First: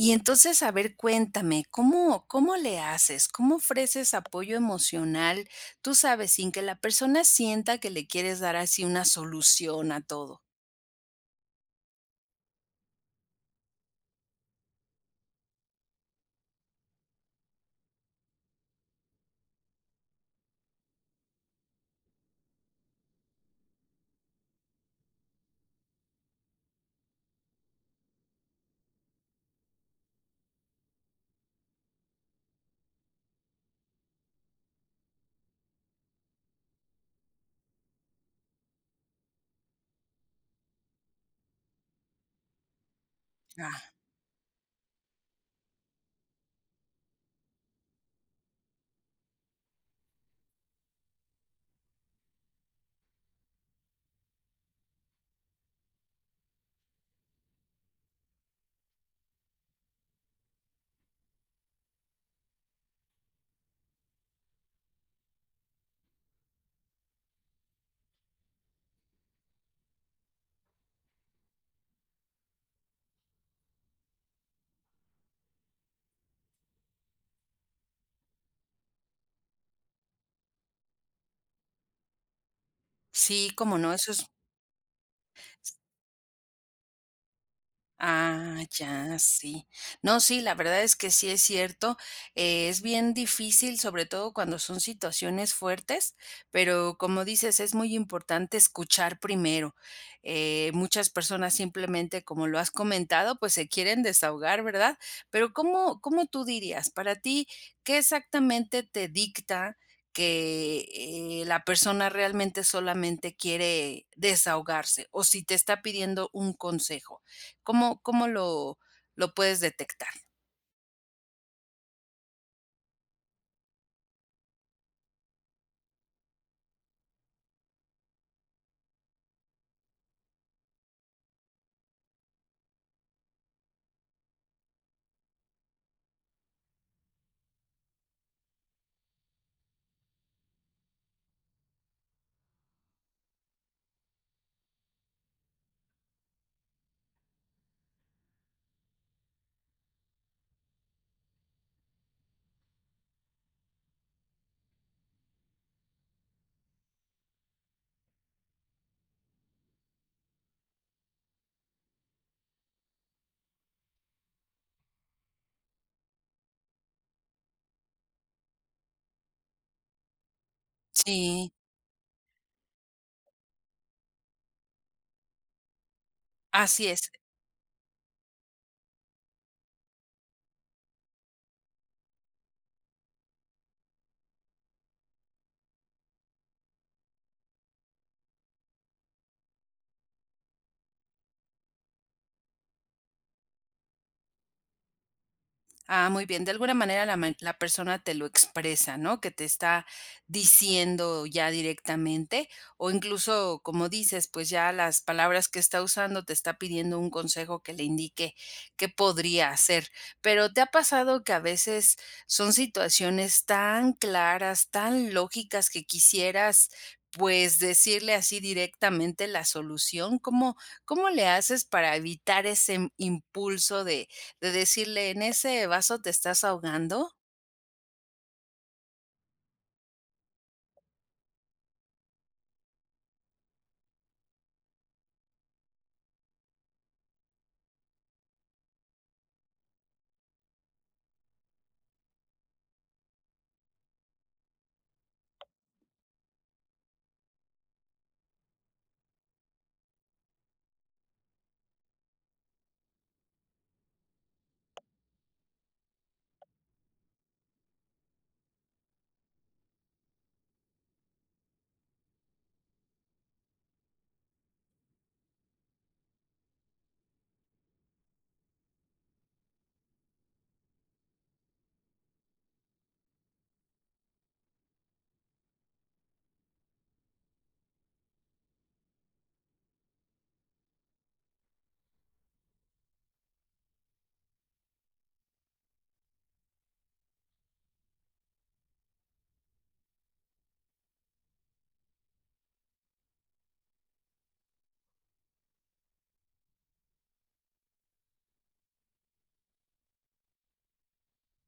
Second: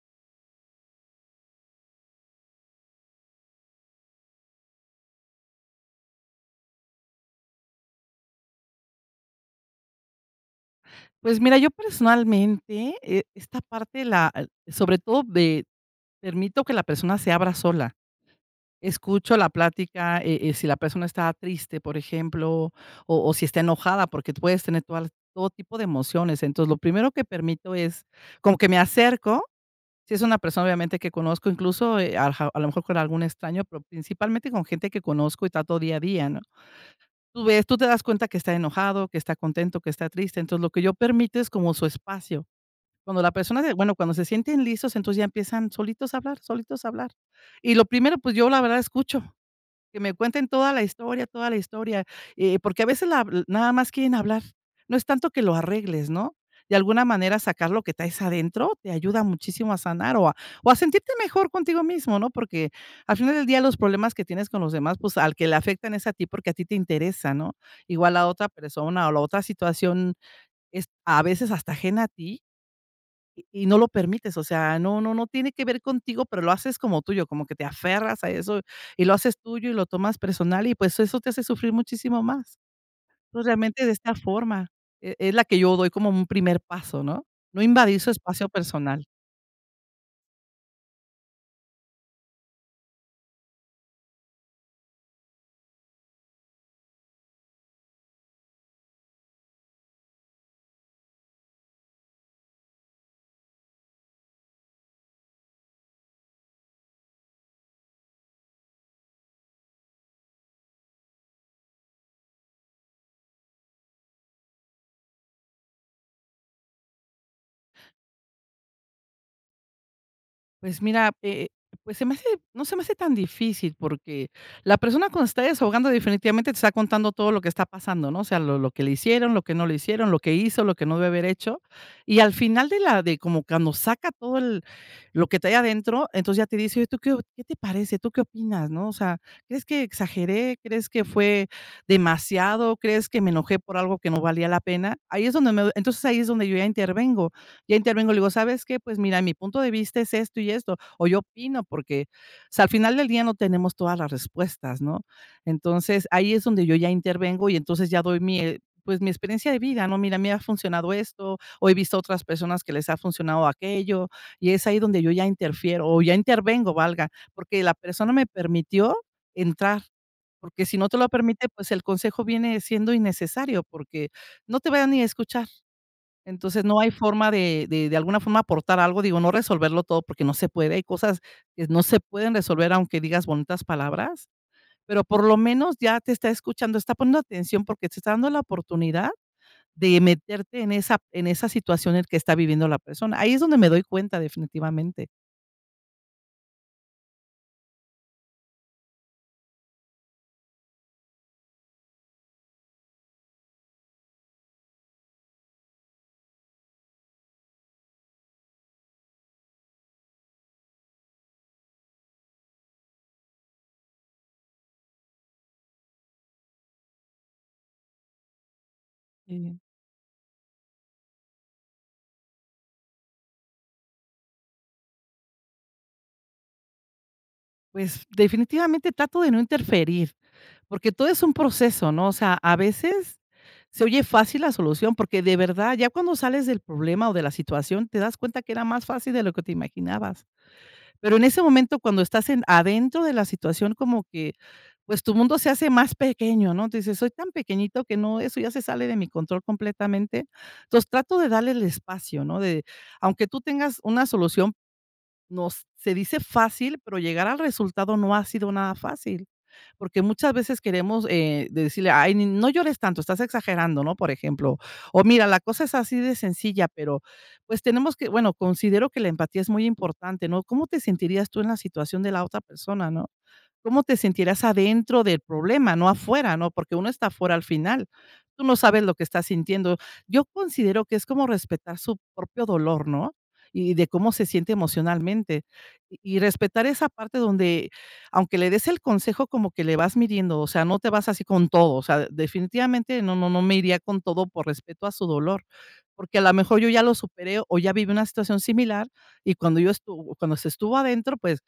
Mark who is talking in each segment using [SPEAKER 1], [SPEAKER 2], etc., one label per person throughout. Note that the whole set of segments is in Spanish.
[SPEAKER 1] Y entonces, a ver, cuéntame, ¿cómo cómo le haces?, ¿cómo ofreces apoyo emocional? Tú sabes, sin que la persona sienta que le quieres dar así una solución a todo.
[SPEAKER 2] Pues mira, yo personalmente, eh, esta parte la sobre todo de permito que la persona se abra sola. Escucho la plática, eh eh, si la persona está triste, por ejemplo, o o si está enojada, porque tú puedes tener todas las todo tipo de emociones. Entonces, lo primero que permito es como que me acerco, si es una persona, obviamente, que conozco, incluso, eh ajá, a lo mejor con algún extraño, pero principalmente con gente que conozco y trato día a día, ¿no? Tú ves, tú te das cuenta que está enojado, que está contento, que está triste. Entonces, lo que yo permito es como su espacio. Cuando la persona de
[SPEAKER 1] Ah.
[SPEAKER 2] bueno, cuando se sienten listos, entonces ya empiezan solitos a hablar, solitos a hablar. Y lo primero, pues, yo la verdad escucho. Que me cuenten toda la historia toda la historia, eh, porque a veces la nada más quieren hablar. No es tanto que lo arregles, ¿no? De alguna manera sacar lo que traes adentro, te ayuda muchísimo a sanar o a o a sentirte mejor contigo mismo, ¿no? Porque al final del día los problemas que tienes con los demás, pues, al que le afectan es a ti, porque a ti te interesa, ¿no? Igual a otra persona o la otra situación es a veces hasta ajena a ti, y y no lo permites. O sea, no no no tiene que ver contigo, pero lo haces como tuyo, como que te aferras a eso y lo haces tuyo y lo tomas personal y, pues, eso te hace sufrir muchísimo más. Entonces,
[SPEAKER 1] Sí, ¿cómo
[SPEAKER 2] realmente,
[SPEAKER 1] no?,
[SPEAKER 2] de
[SPEAKER 1] eso
[SPEAKER 2] esta
[SPEAKER 1] es
[SPEAKER 2] forma e es la que yo doy como un primer paso, ¿no? No invadir su espacio
[SPEAKER 1] Ah,
[SPEAKER 2] personal.
[SPEAKER 1] ya, sí. No, sí, la verdad es que sí es cierto, eh, es bien difícil, sobre todo cuando son situaciones fuertes, pero como dices es muy importante escuchar primero. Eh, muchas personas simplemente como lo has comentado pues se quieren desahogar, ¿verdad? Pero, ¿cómo cómo tú dirías?, para ti, ¿qué exactamente te dicta que, eh, la persona realmente solamente quiere desahogarse? O si te está pidiendo un consejo, ¿cómo cómo lo lo puedes detectar?
[SPEAKER 2] Pues, mira, eh, pues, se me hace no se me hace tan difícil, porque la persona cuando se está desahogando definitivamente te está contando todo lo que está pasando, ¿no?, o sea, lo lo que le hicieron, lo que no le hicieron, lo que hizo, lo que no debió haber hecho, y al final de la de como cuando saca todo el lo que trae adentro, entonces, ya te dice: "Oye, ¿y tú qué o qué te parece, tú qué opinas, no?, o sea, ¿crees que exageré? ¿Crees que fue demasiado? ¿Crees que me enojé por algo que no valía la pena?". Ahí es donde me doy entonces, ahí es donde yo ya intervengo, ya intervengo, le digo: "¿Sabes qué?, pues, mira, mi punto de vista es esto y esto, o yo opino", porque, o sea, al final del día no tenemos todas las respuestas, ¿no? Entonces, ahí es donde yo ya intervengo y entonces ya doy mi, eh, pues, mi experiencia de vida, ¿no? "Mira, me ha funcionado esto, o he visto otras personas que les ha funcionado aquello". Y es ahí donde yo ya interfiero o ya intervengo, valga. Porque la persona me permitió entrar. Porque si no te lo permite,
[SPEAKER 1] Sí.
[SPEAKER 2] pues, el consejo viene siendo innecesario, porque no te va ni a escuchar. Entonces, no
[SPEAKER 1] Así
[SPEAKER 2] hay
[SPEAKER 1] es.
[SPEAKER 2] forma de de de alguna forma, aportar algo, digo, no resolverlo todo porque no se puede, hay cosas que no se pueden resolver aunque digas bonitas palabras, pero por lo menos, ya te está escuchando, está poniendo atención porque se está dando la oportunidad de meterte en esa en esa situación en que está viviendo la persona. Ahí es donde me doy cuenta, definitivamente.
[SPEAKER 1] Ah, muy bien, de alguna manera la men la persona te lo expresa, ¿no?, que te está diciendo ya directamente, o incluso, como dices, pues, ya las palabras que está usando te está pidiendo un consejo que le indique, qué podría hacer, pero, ¿te ha pasado que a veces son situaciones tan claras, tan lógicas que quisieras, pues, decirle así directamente la
[SPEAKER 2] Mm.
[SPEAKER 1] solución?, ¿cómo cómo le haces para evitar ese impulso de de decirle: "En ese vaso te estás ahogando"?
[SPEAKER 2] Pues, definitivamente trato de no interferir, porque todo es un proceso, ¿no?, o sea, a veces, se oye fácil la solución, porque de verdad, ya cuando sales del problema o de la situación, te das cuenta que era más fácil de lo que te imaginabas, pero en ese momento, cuando estás en adentro de la situación como que, pues, tu mundo se hace más pequeño, ¿no?, tu dices: "Soy tan pequeñito que no eso ya se sale de mi control completamente", entonces, trato de darle el espacio, ¿no?, de aunque tú tengas una solución, nos se dice fácil, pero llegar al resultado no ha sido nada fácil, porque muchas veces queremos, eh, de decirle: "Ay, ni no llores tanto, estás exagerando", ¿no?, por ejemplo, o: "Mira, la cosa es así de sencilla", pero, pues, tenemos que bueno, considero que la empatía es muy importante, ¿no?, ¿cómo te sentirías tú en la situación de la otra persona?, ¿no?, ¿cómo te sentirías adentro del problema?, no afuera, ¿no?, porque uno está afuera al final, tú no sabes lo que estás sintiendo, yo considero que es como respetar su propio dolor, ¿no?, y de cómo se siente emocionalmente, y y respetar esa parte donde aunque le des el consejo como que le vas midiendo, o sea, no te vas así con todo, o sea, definitivamente no no no me iría con todo por respeto a su dolor, porque, a lo mejor, yo ya lo superé, o ya viví una situación similar, y cuando yo estuvo cuando se estuvo adentro, pues,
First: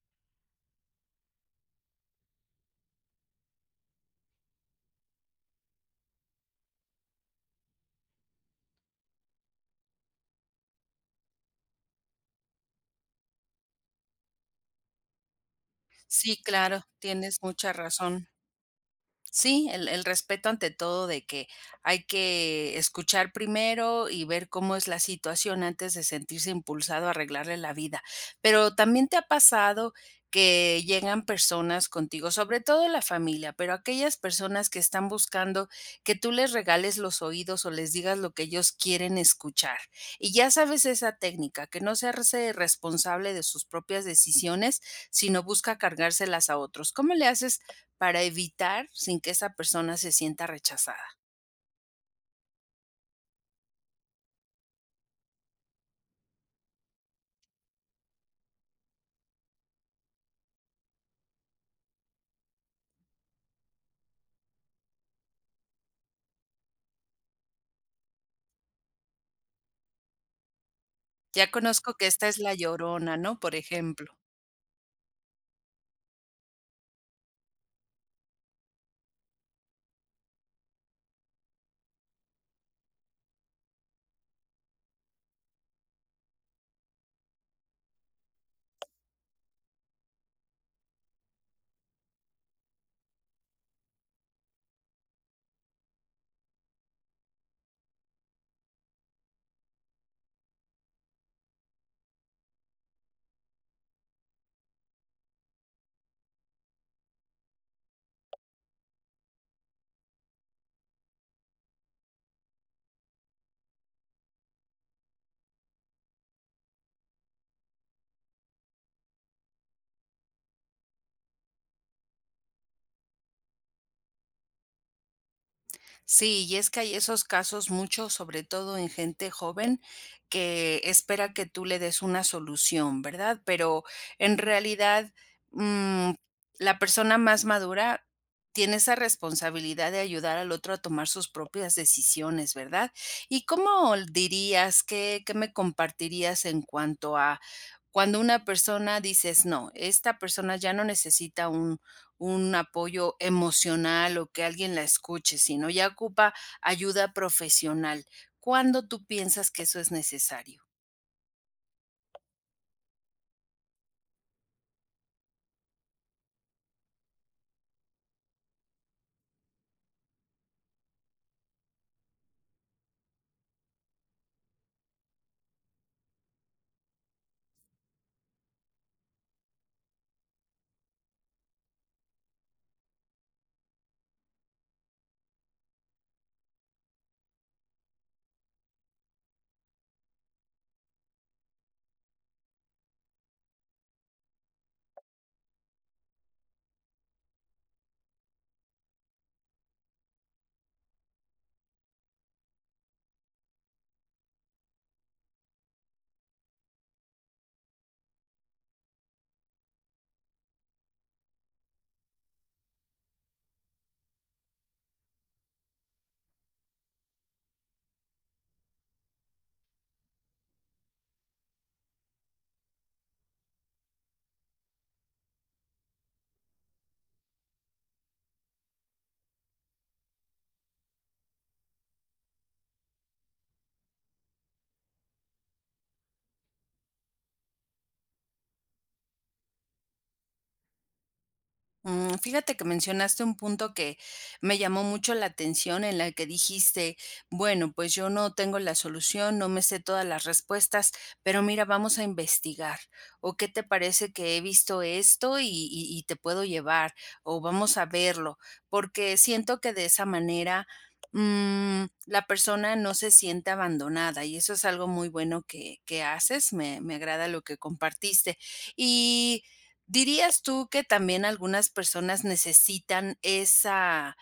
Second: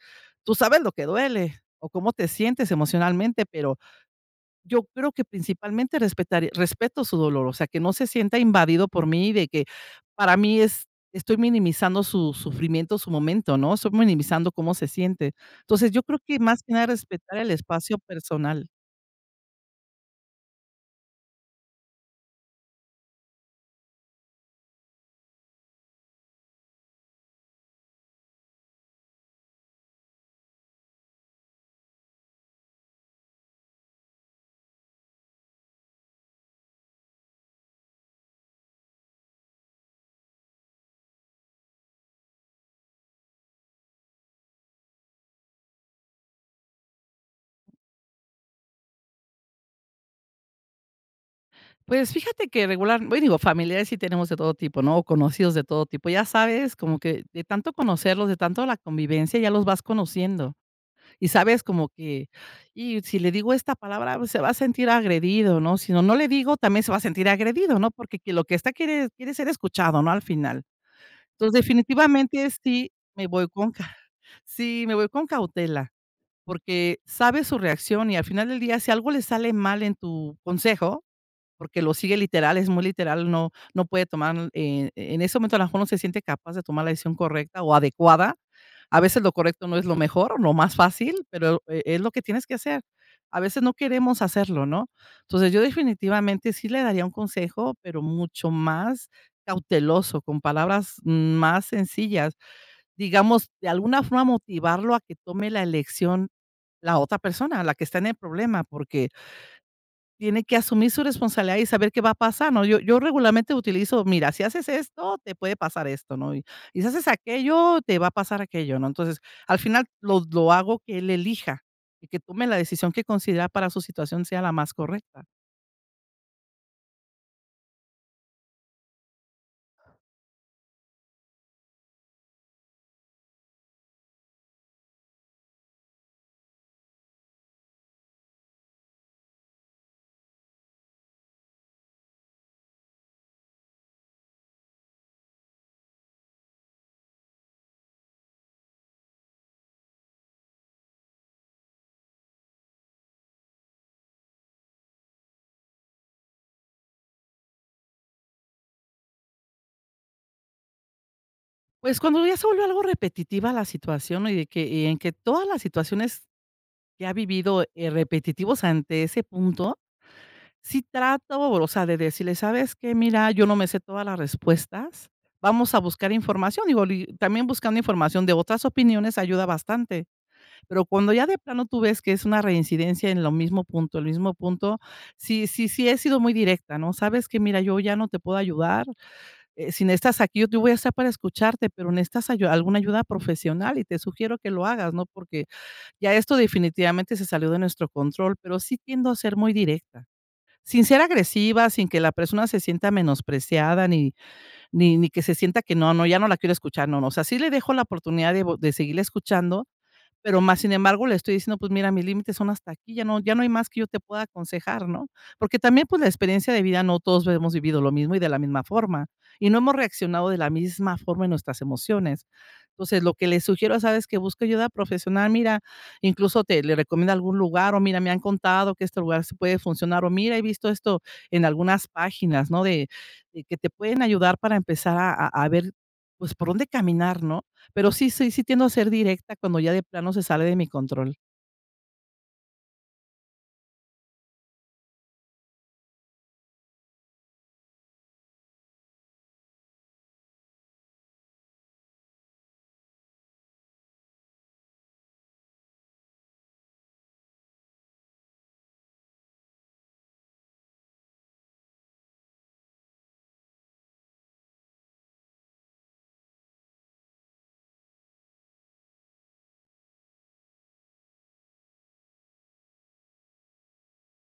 [SPEAKER 2] tú sabes lo que duele, o cómo te sientes emocionalmente, pero yo creo que principalmente respetar respeto su dolor, o sea, que no se sienta invadido por mí, de que para mí es estoy minimizando su sufrimiento, su momento, ¿no?, estoy minimizando cómo se siente, entonces, yo creo
[SPEAKER 1] Sí,
[SPEAKER 2] que más que
[SPEAKER 1] claro,
[SPEAKER 2] nada
[SPEAKER 1] tienes
[SPEAKER 2] respetar el
[SPEAKER 1] mucha
[SPEAKER 2] espacio
[SPEAKER 1] razón.
[SPEAKER 2] personal.
[SPEAKER 1] Sí, el el respeto ante todo, de que hay que escuchar primero y ver cómo es la situación antes de sentirse impulsado a arreglarle la vida, pero, ¿también te ha pasado que llegan personas contigo, sobre todo la familia, pero aquellas personas que están buscando que tú les regales los oídos, o les digas lo que ellos quieren escuchar?, y ya sabes esa técnica, que no hacerse responsable de sus propias decisiones, sino busca cargárselas a otros, ¿cómo le haces para evitar sin que esa persona se sienta rechazada?
[SPEAKER 2] Pues, fíjate que regular bueno, digo, familiares sí tenemos de todo tipo, ¿no?, o conocidos de todo tipo, ya sabes, como que de tanto conocerlos, de tanto la convivencia, ya los vas conociendo, y sabes como que: "Y si le digo esta palabra, se va a sentir agredido", ¿no?, sino no le digo, también se va a sentir agredido, ¿no?, porque que lo que esta quiere quiere ser escuchado, ¿no?, al final,
[SPEAKER 1] "Ya
[SPEAKER 2] entonces,
[SPEAKER 1] conozco que esta es
[SPEAKER 2] definitivamente
[SPEAKER 1] la
[SPEAKER 2] es sí,
[SPEAKER 1] llorona",
[SPEAKER 2] me
[SPEAKER 1] ¿no?,
[SPEAKER 2] voy
[SPEAKER 1] por
[SPEAKER 2] con calma
[SPEAKER 1] ejemplo.
[SPEAKER 2] sí, me voy con cautela, porque sabes su reacción y al final del día, si algo le sale mal en tu consejo, porque lo sigue literal, es muy literal, no no puede tomar, eh, en ese momento, a lo mejor, no se siente capaz de tomar la decisión correcta o adecuada, a veces, lo correcto no es lo mejor o lo más fácil, pero, e es lo que tienes que hacer, a veces, no queremos hacerlo, ¿no?, entonces, yo definitivamente sí le daría un consejo, pero mucho más cauteloso, con palabras más sencillas, digamos, de alguna forma motivarlo a que tome la elección la otra persona, la que está en el problema, porque tiene que asumir su responsabilidad y saber qué va a pasar, ¿no?, yo yo regularmente utilizo: "Mira, si haces esto, te puede pasar esto, ¿no?, y si haces aquello, te va a pasar aquello", ¿no?, entonces, al final lo lo hago que él elija, y que tome la decisión que considera para su situación sea la más correcta.
[SPEAKER 1] Sí, y es que hay esos casos, muchos, sobre todo en gente joven, que espera que tú le des una solución, ¿verdad? Pero en realidad, mm, la persona más madura tiene esa responsabilidad de ayudar al otro a tomar sus propias decisiones, ¿verdad? ¿Y cómo l dirías? ¿Qué qué me compartirías? En cuanto a cuando una persona, dices: "No, esta persona ya no necesita un un apoyo emocional o que alguien la escuche, sino ya ocupa ayuda profesional" ¿Cuándo tú piensas que eso es necesario?
[SPEAKER 2] Pues como eso vuelve algo repetitiva la situación y de que, y en que todas las situaciones que ha vivido, eh, repetitivos ante ese punto, sí trato, o sea, de decirles: "Sabes que mira yo no me sé todas las respuestas, vamos a buscar información", digo, li también buscando información de otras opiniones ayuda bastante. Pero cuando ya de plano tú ves que es una reincidencia en lo mismo punto el mismo punto, sí, sí, sí he sido muy directa, ¿no? Sabes que mira, yo ya no te puedo ayudar, eh, si necesitas aquí, yo te voy a estar para escucharte, pero necesitas ayuda, alguna ayuda profesional y te sugiero que lo hagas, ¿no? Porque ya esto definitivamente se salió de nuestro control, pero sí tiendo a ser muy directa, sin ser agresiva, sin que la persona se sienta menospreciada, ni ni ni que se sienta que no no, ya no la quiero escuchar, no no, o sea, sí le dejo la oportunidad de po de seguirla escuchando, pero, más sin embargo, le estoy diciendo: "Pues, mira, mis límites son hasta aquí, ya no ya no hay más que yo te pueda aconsejar", ¿no? Porque también, pues, la experiencia de vida no todos lo hemos vivido lo mismo, y de la misma forma, y no hemos reaccionado de la misma forma en nuestras emociones. Entonces, lo que le sugiero es: "¿Sabes qué? Busca ayuda profesional". Mira, incluso te le recomiendo algún lugar: "O mira, me han contado que este lugar sí puede funcionar", o "Mira, he visto esto en algunas páginas", ¿no?, de que te pueden ayudar para empezar a a ver pues, por dónde caminar, ¿no? Pero sí, sí, sí tiendo a ser directa cuando ya de plano se sale de mi control.
[SPEAKER 1] Mm, fíjate que mencionaste un punto que me llamó mucho la atención en la que dijiste: "Bueno, pues yo no tengo la solución, no me sé todas las respuestas, pero mira, vamos a investigar, o qué te parece que he visto esto y y y te puedo llevar, o vamos a verlo", porque siento que de esa manera, mm, la persona no se siente abandonada, y eso es algo muy bueno que que haces, me me agrada lo que compartiste, y ¿dirías tú que también algunas personas necesitan esa,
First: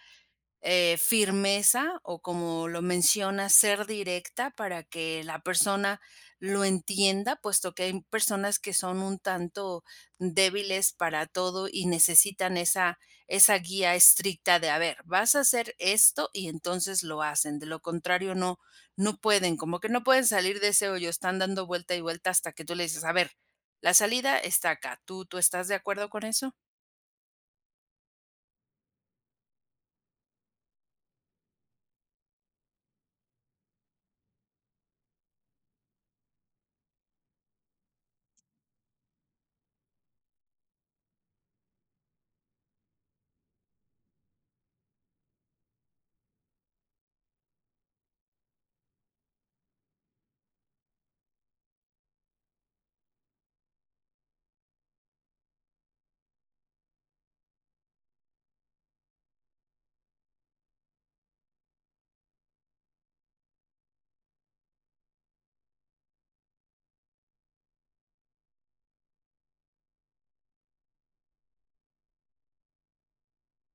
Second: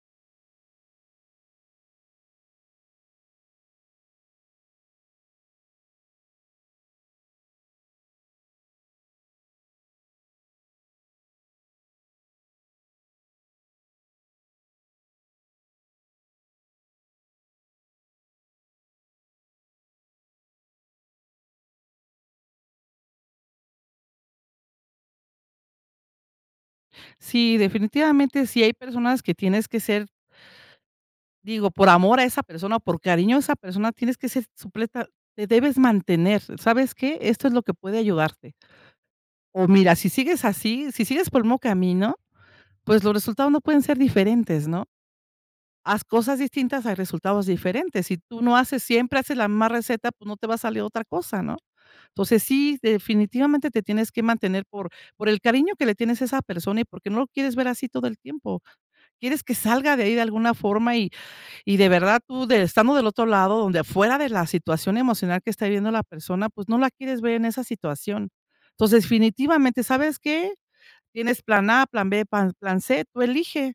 [SPEAKER 1] eh, firmeza? O como lo mencionas ¿ser directa? Para que la persona lo entienda puesto que hay personas que son un tanto débiles para todo y necesitan esa esa guía estricta de: "A ver, vas a hacer esto", y entonces lo hacen, de lo contrario no no pueden, como que no pueden salir de ese hoyo, están dando vuelta y vuelta hasta que tú les dices: "A ver, la salida está acá", ¿tú tú estás de acuerdo con eso?
[SPEAKER 2] Sí, definitivamente si hay personas que tienes que ser digo, por amor a esa persona, o por cariño a esa persona, tienes que ser supleta te debes mantener ¿sabes qué? Esto es lo que puede ayudarte. O mira, si sigues así, si sigues por el mismo camino, pues los resultados no pueden ser diferentes, ¿no?, haz cosas distintas hay resultados diferentes, si tú no haces siempre, haces la misma receta, pues no te va a salir otra cosa, ¿no?, entonces si, definitivamente te tienes que mantener por por el cariño que le tienes a esa persona, y porque no lo quieres ver así todo el tiempo, quieres que salga de ahí de alguna forma, y y de verdad tú, de estando del otro lado, donde afuera de la situación emocional que está viviendo, la persona pues no la quieres ver en esa situación, entonces definitivamente ¿sabes qué? Tienes plan a, plan b, pa plan c, tú elige,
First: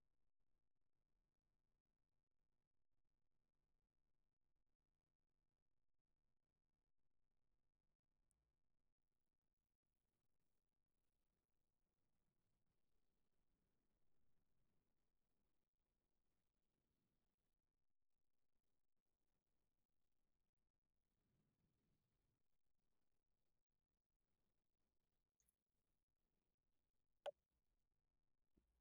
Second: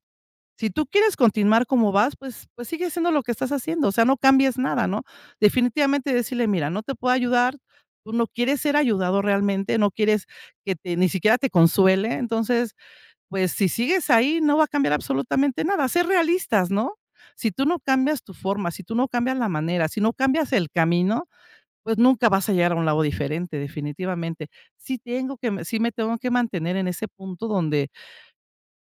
[SPEAKER 2] si tú quieres continuar como vas, pues pues sigue haciendo lo que estás haciendo, o sea no cambies nada, ¿no?, definitivamente decirle: "Mira, no te puedo ayudar, tú no quieres ser ayudado realmente, no quieres que te ni siquiera te consuele, entonces, pues si sigues ahí no va a cambiar absolutamente nada", ser realistas, ¿no?, si tú no cambias tu forma, si tú no cambias la manera, si no cambias el camino, pues nunca vas a llegar a un lado diferente definitivamente, si tengo que si me tengo que mantener en ese punto donde,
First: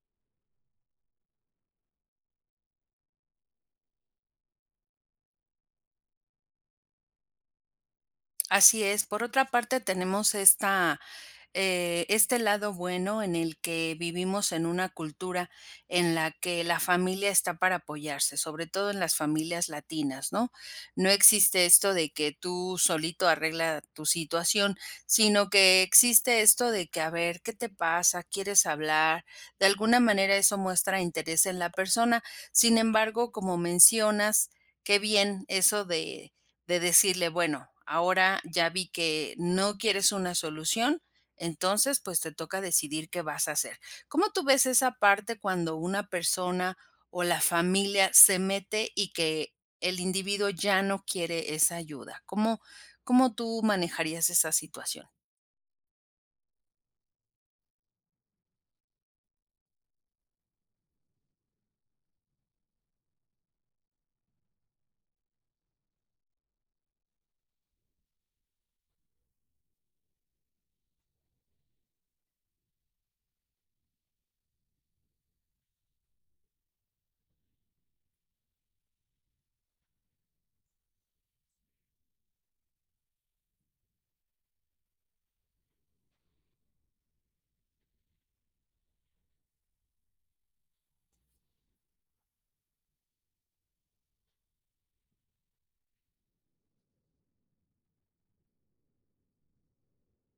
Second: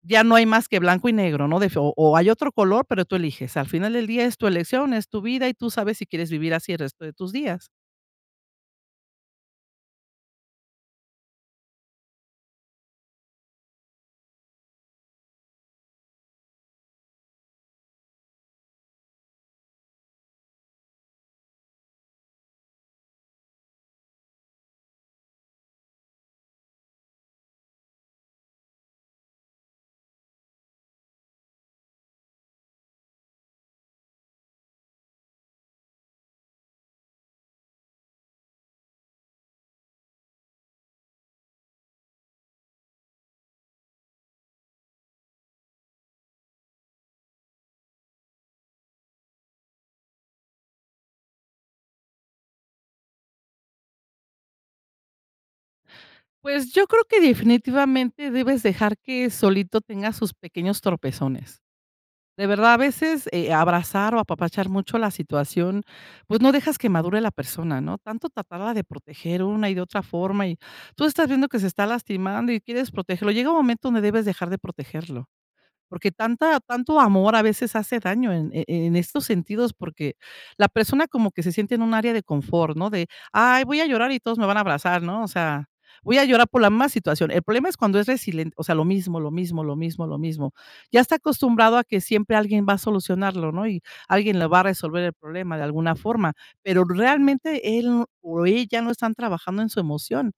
[SPEAKER 2] ya no hay más que blanco y negro, ¿no?, def o o hay otro color, pero tú eliges, al final del día es tu elección, es tu vida y tú sabes si quieres vivir así el resto de tus días.
[SPEAKER 1] Así es. Por otra parte, tenemos esta, eh, este lado bueno en el que vivimos en una cultura en la que la familia está para apoyarse, sobre todo en las familias latinas, ¿no? No existe esto de que tú solito arregla tu situación, sino que existe esto de que a ver, ¿qué te pasa?, ¿quieres hablar? De alguna manera eso muestra interés en la persona. Sin embargo, como mencionas, que bien eso de de decirle: "Bueno, ahora ya vi que no quieres una solución, entonces, pues te toca decidir qué vas a hacer". ¿Cómo tú ves esa parte cuando una persona o la familia se mete y que el individuo ya no quiere esa ayuda? ¿Cómo cómo tú manejarías esa situación?
[SPEAKER 2] Pues, yo creo que definitivamente debes dejar que solito tenga sus pequeños tropezones, de verdad. A veces, eh, abrazar o apapachar mucho la situación, pues, no dejas que madure la persona, ¿no? Tanto tratarla de proteger una y de otra forma, y tú estás viendo que se está lastimando y quieres protegerlo. Llega un momento donde debes dejar de protegerlo, porque tanta tanto amor a veces hace daño en e en estos sentidos, porque la persona como que se siente en un área de confort, ¿no?, de: "Ay, voy a llorar y todos me van a abrazar, ¿no? O sea, voy a llorar por la más situación". El problema es cuando es resilen o sea, lo mismo, lo mismo, lo mismo, lo mismo. Ya está acostumbrado a que siempre alguien va a solucionarlo, ¿no?, y alguien le va a resolver el problema de alguna forma, pero realmente él o ella no están trabajando en su emoción.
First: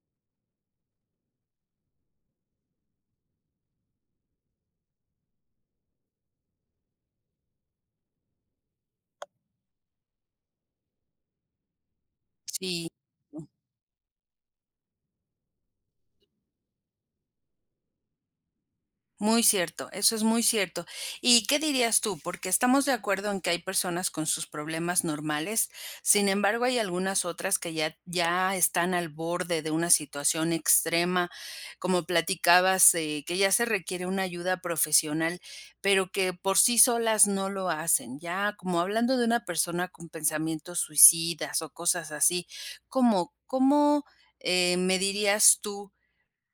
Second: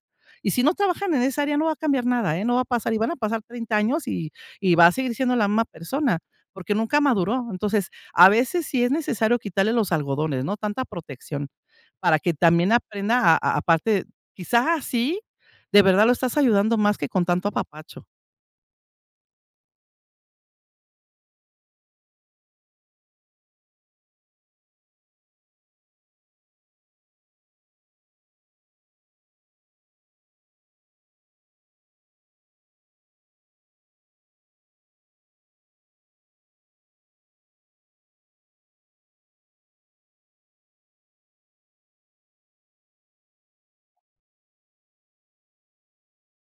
[SPEAKER 2] Y si no trabajan en esa área, no va a cambiar nada, ¿eh?, no va a pasar y van a pasar 30 años, y y va a seguir siendo la misma persona, porque nunca maduró. Entonces, a veces sí es necesario quitarle los algodones, ¿no?, tanta protección, para que también
[SPEAKER 1] Sí,
[SPEAKER 2] aprenda a
[SPEAKER 1] mm.
[SPEAKER 2] a aparte, quizá así, de verdad lo estás ayudando más que con tanto apapacho.
[SPEAKER 1] Muy cierto, eso es muy cierto. ¿Y qué dirías tú?, porque estamos de acuerdo en que hay personas con sus problemas normales, sin embargo, hay algunas otras que ya t ya están al borde de una situación extrema, como platicabas, eh, que ya se requiere una ayuda profesional, pero que por sí solas no lo hacen. Ya como hablando de una persona con pensamientos suicidas o cosas así, ¿cómo cómo, eh, me dirías tú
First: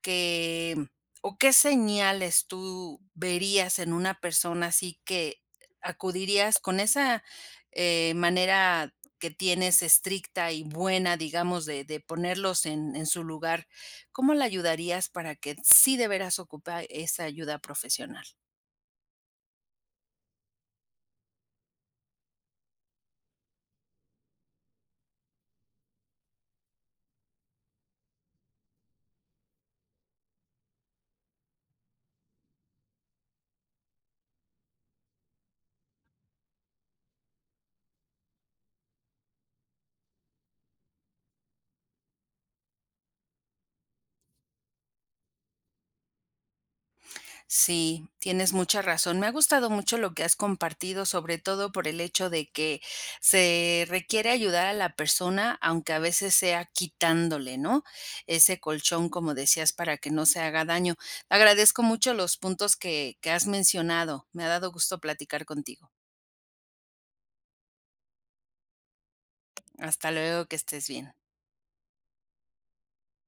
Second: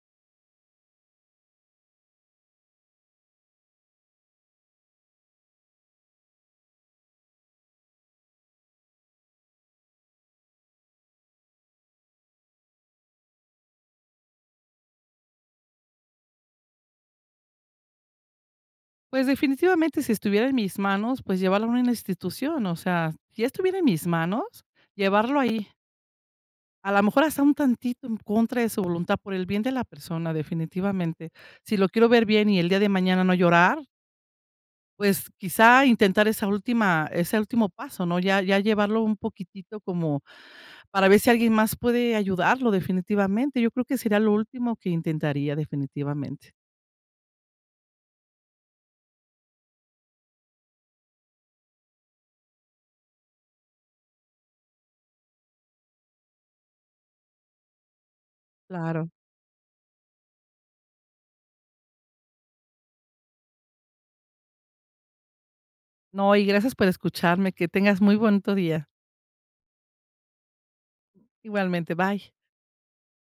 [SPEAKER 1] que, mm, o qué señales tú verías en una persona así que, eh, acudirías con esa, eh, manera que tienes estricta y buena, digamos, de de ponerlos en en su lugar? ¿Cómo la ayudarías para que sí de veras ocupa esa ayuda profesional?
[SPEAKER 2] Pues definitivamente si estuviera en mis manos, pues llevarlo a una institución, o sea, si ya estuviera en mis manos, llevarlo ahí. A la mejor hasta un tantito en contra de su voluntad, por el bien de la persona, definitivamente. Si lo quiero ver bien y el día de mañana no llorar pues, quizá intentar esa última ese último paso, ¿no? Ya ya llevarlo un poquitito como para ver si alguien más puede ayudarlo definitivamente. Yo creo que sería lo último que intentaría, definitivamente.
[SPEAKER 1] Sí, tienes mucha razón. Me ha gustado mucho lo que has compartido, sobre todo por el hecho de que se requiere ayudar a la persona aunque a veces sea quitándole, ¿no?, ese colchón,
[SPEAKER 2] Claro.
[SPEAKER 1] como decías, para que no se haga daño. Agradezco mucho los puntos que que has mencionado. Me ha dado gusto platicar contigo.
[SPEAKER 2] No, y gracias por escucharme, que tengas muy bonito día.
[SPEAKER 1] Hasta luego, que estés bien.
[SPEAKER 2] Igualmente, bye.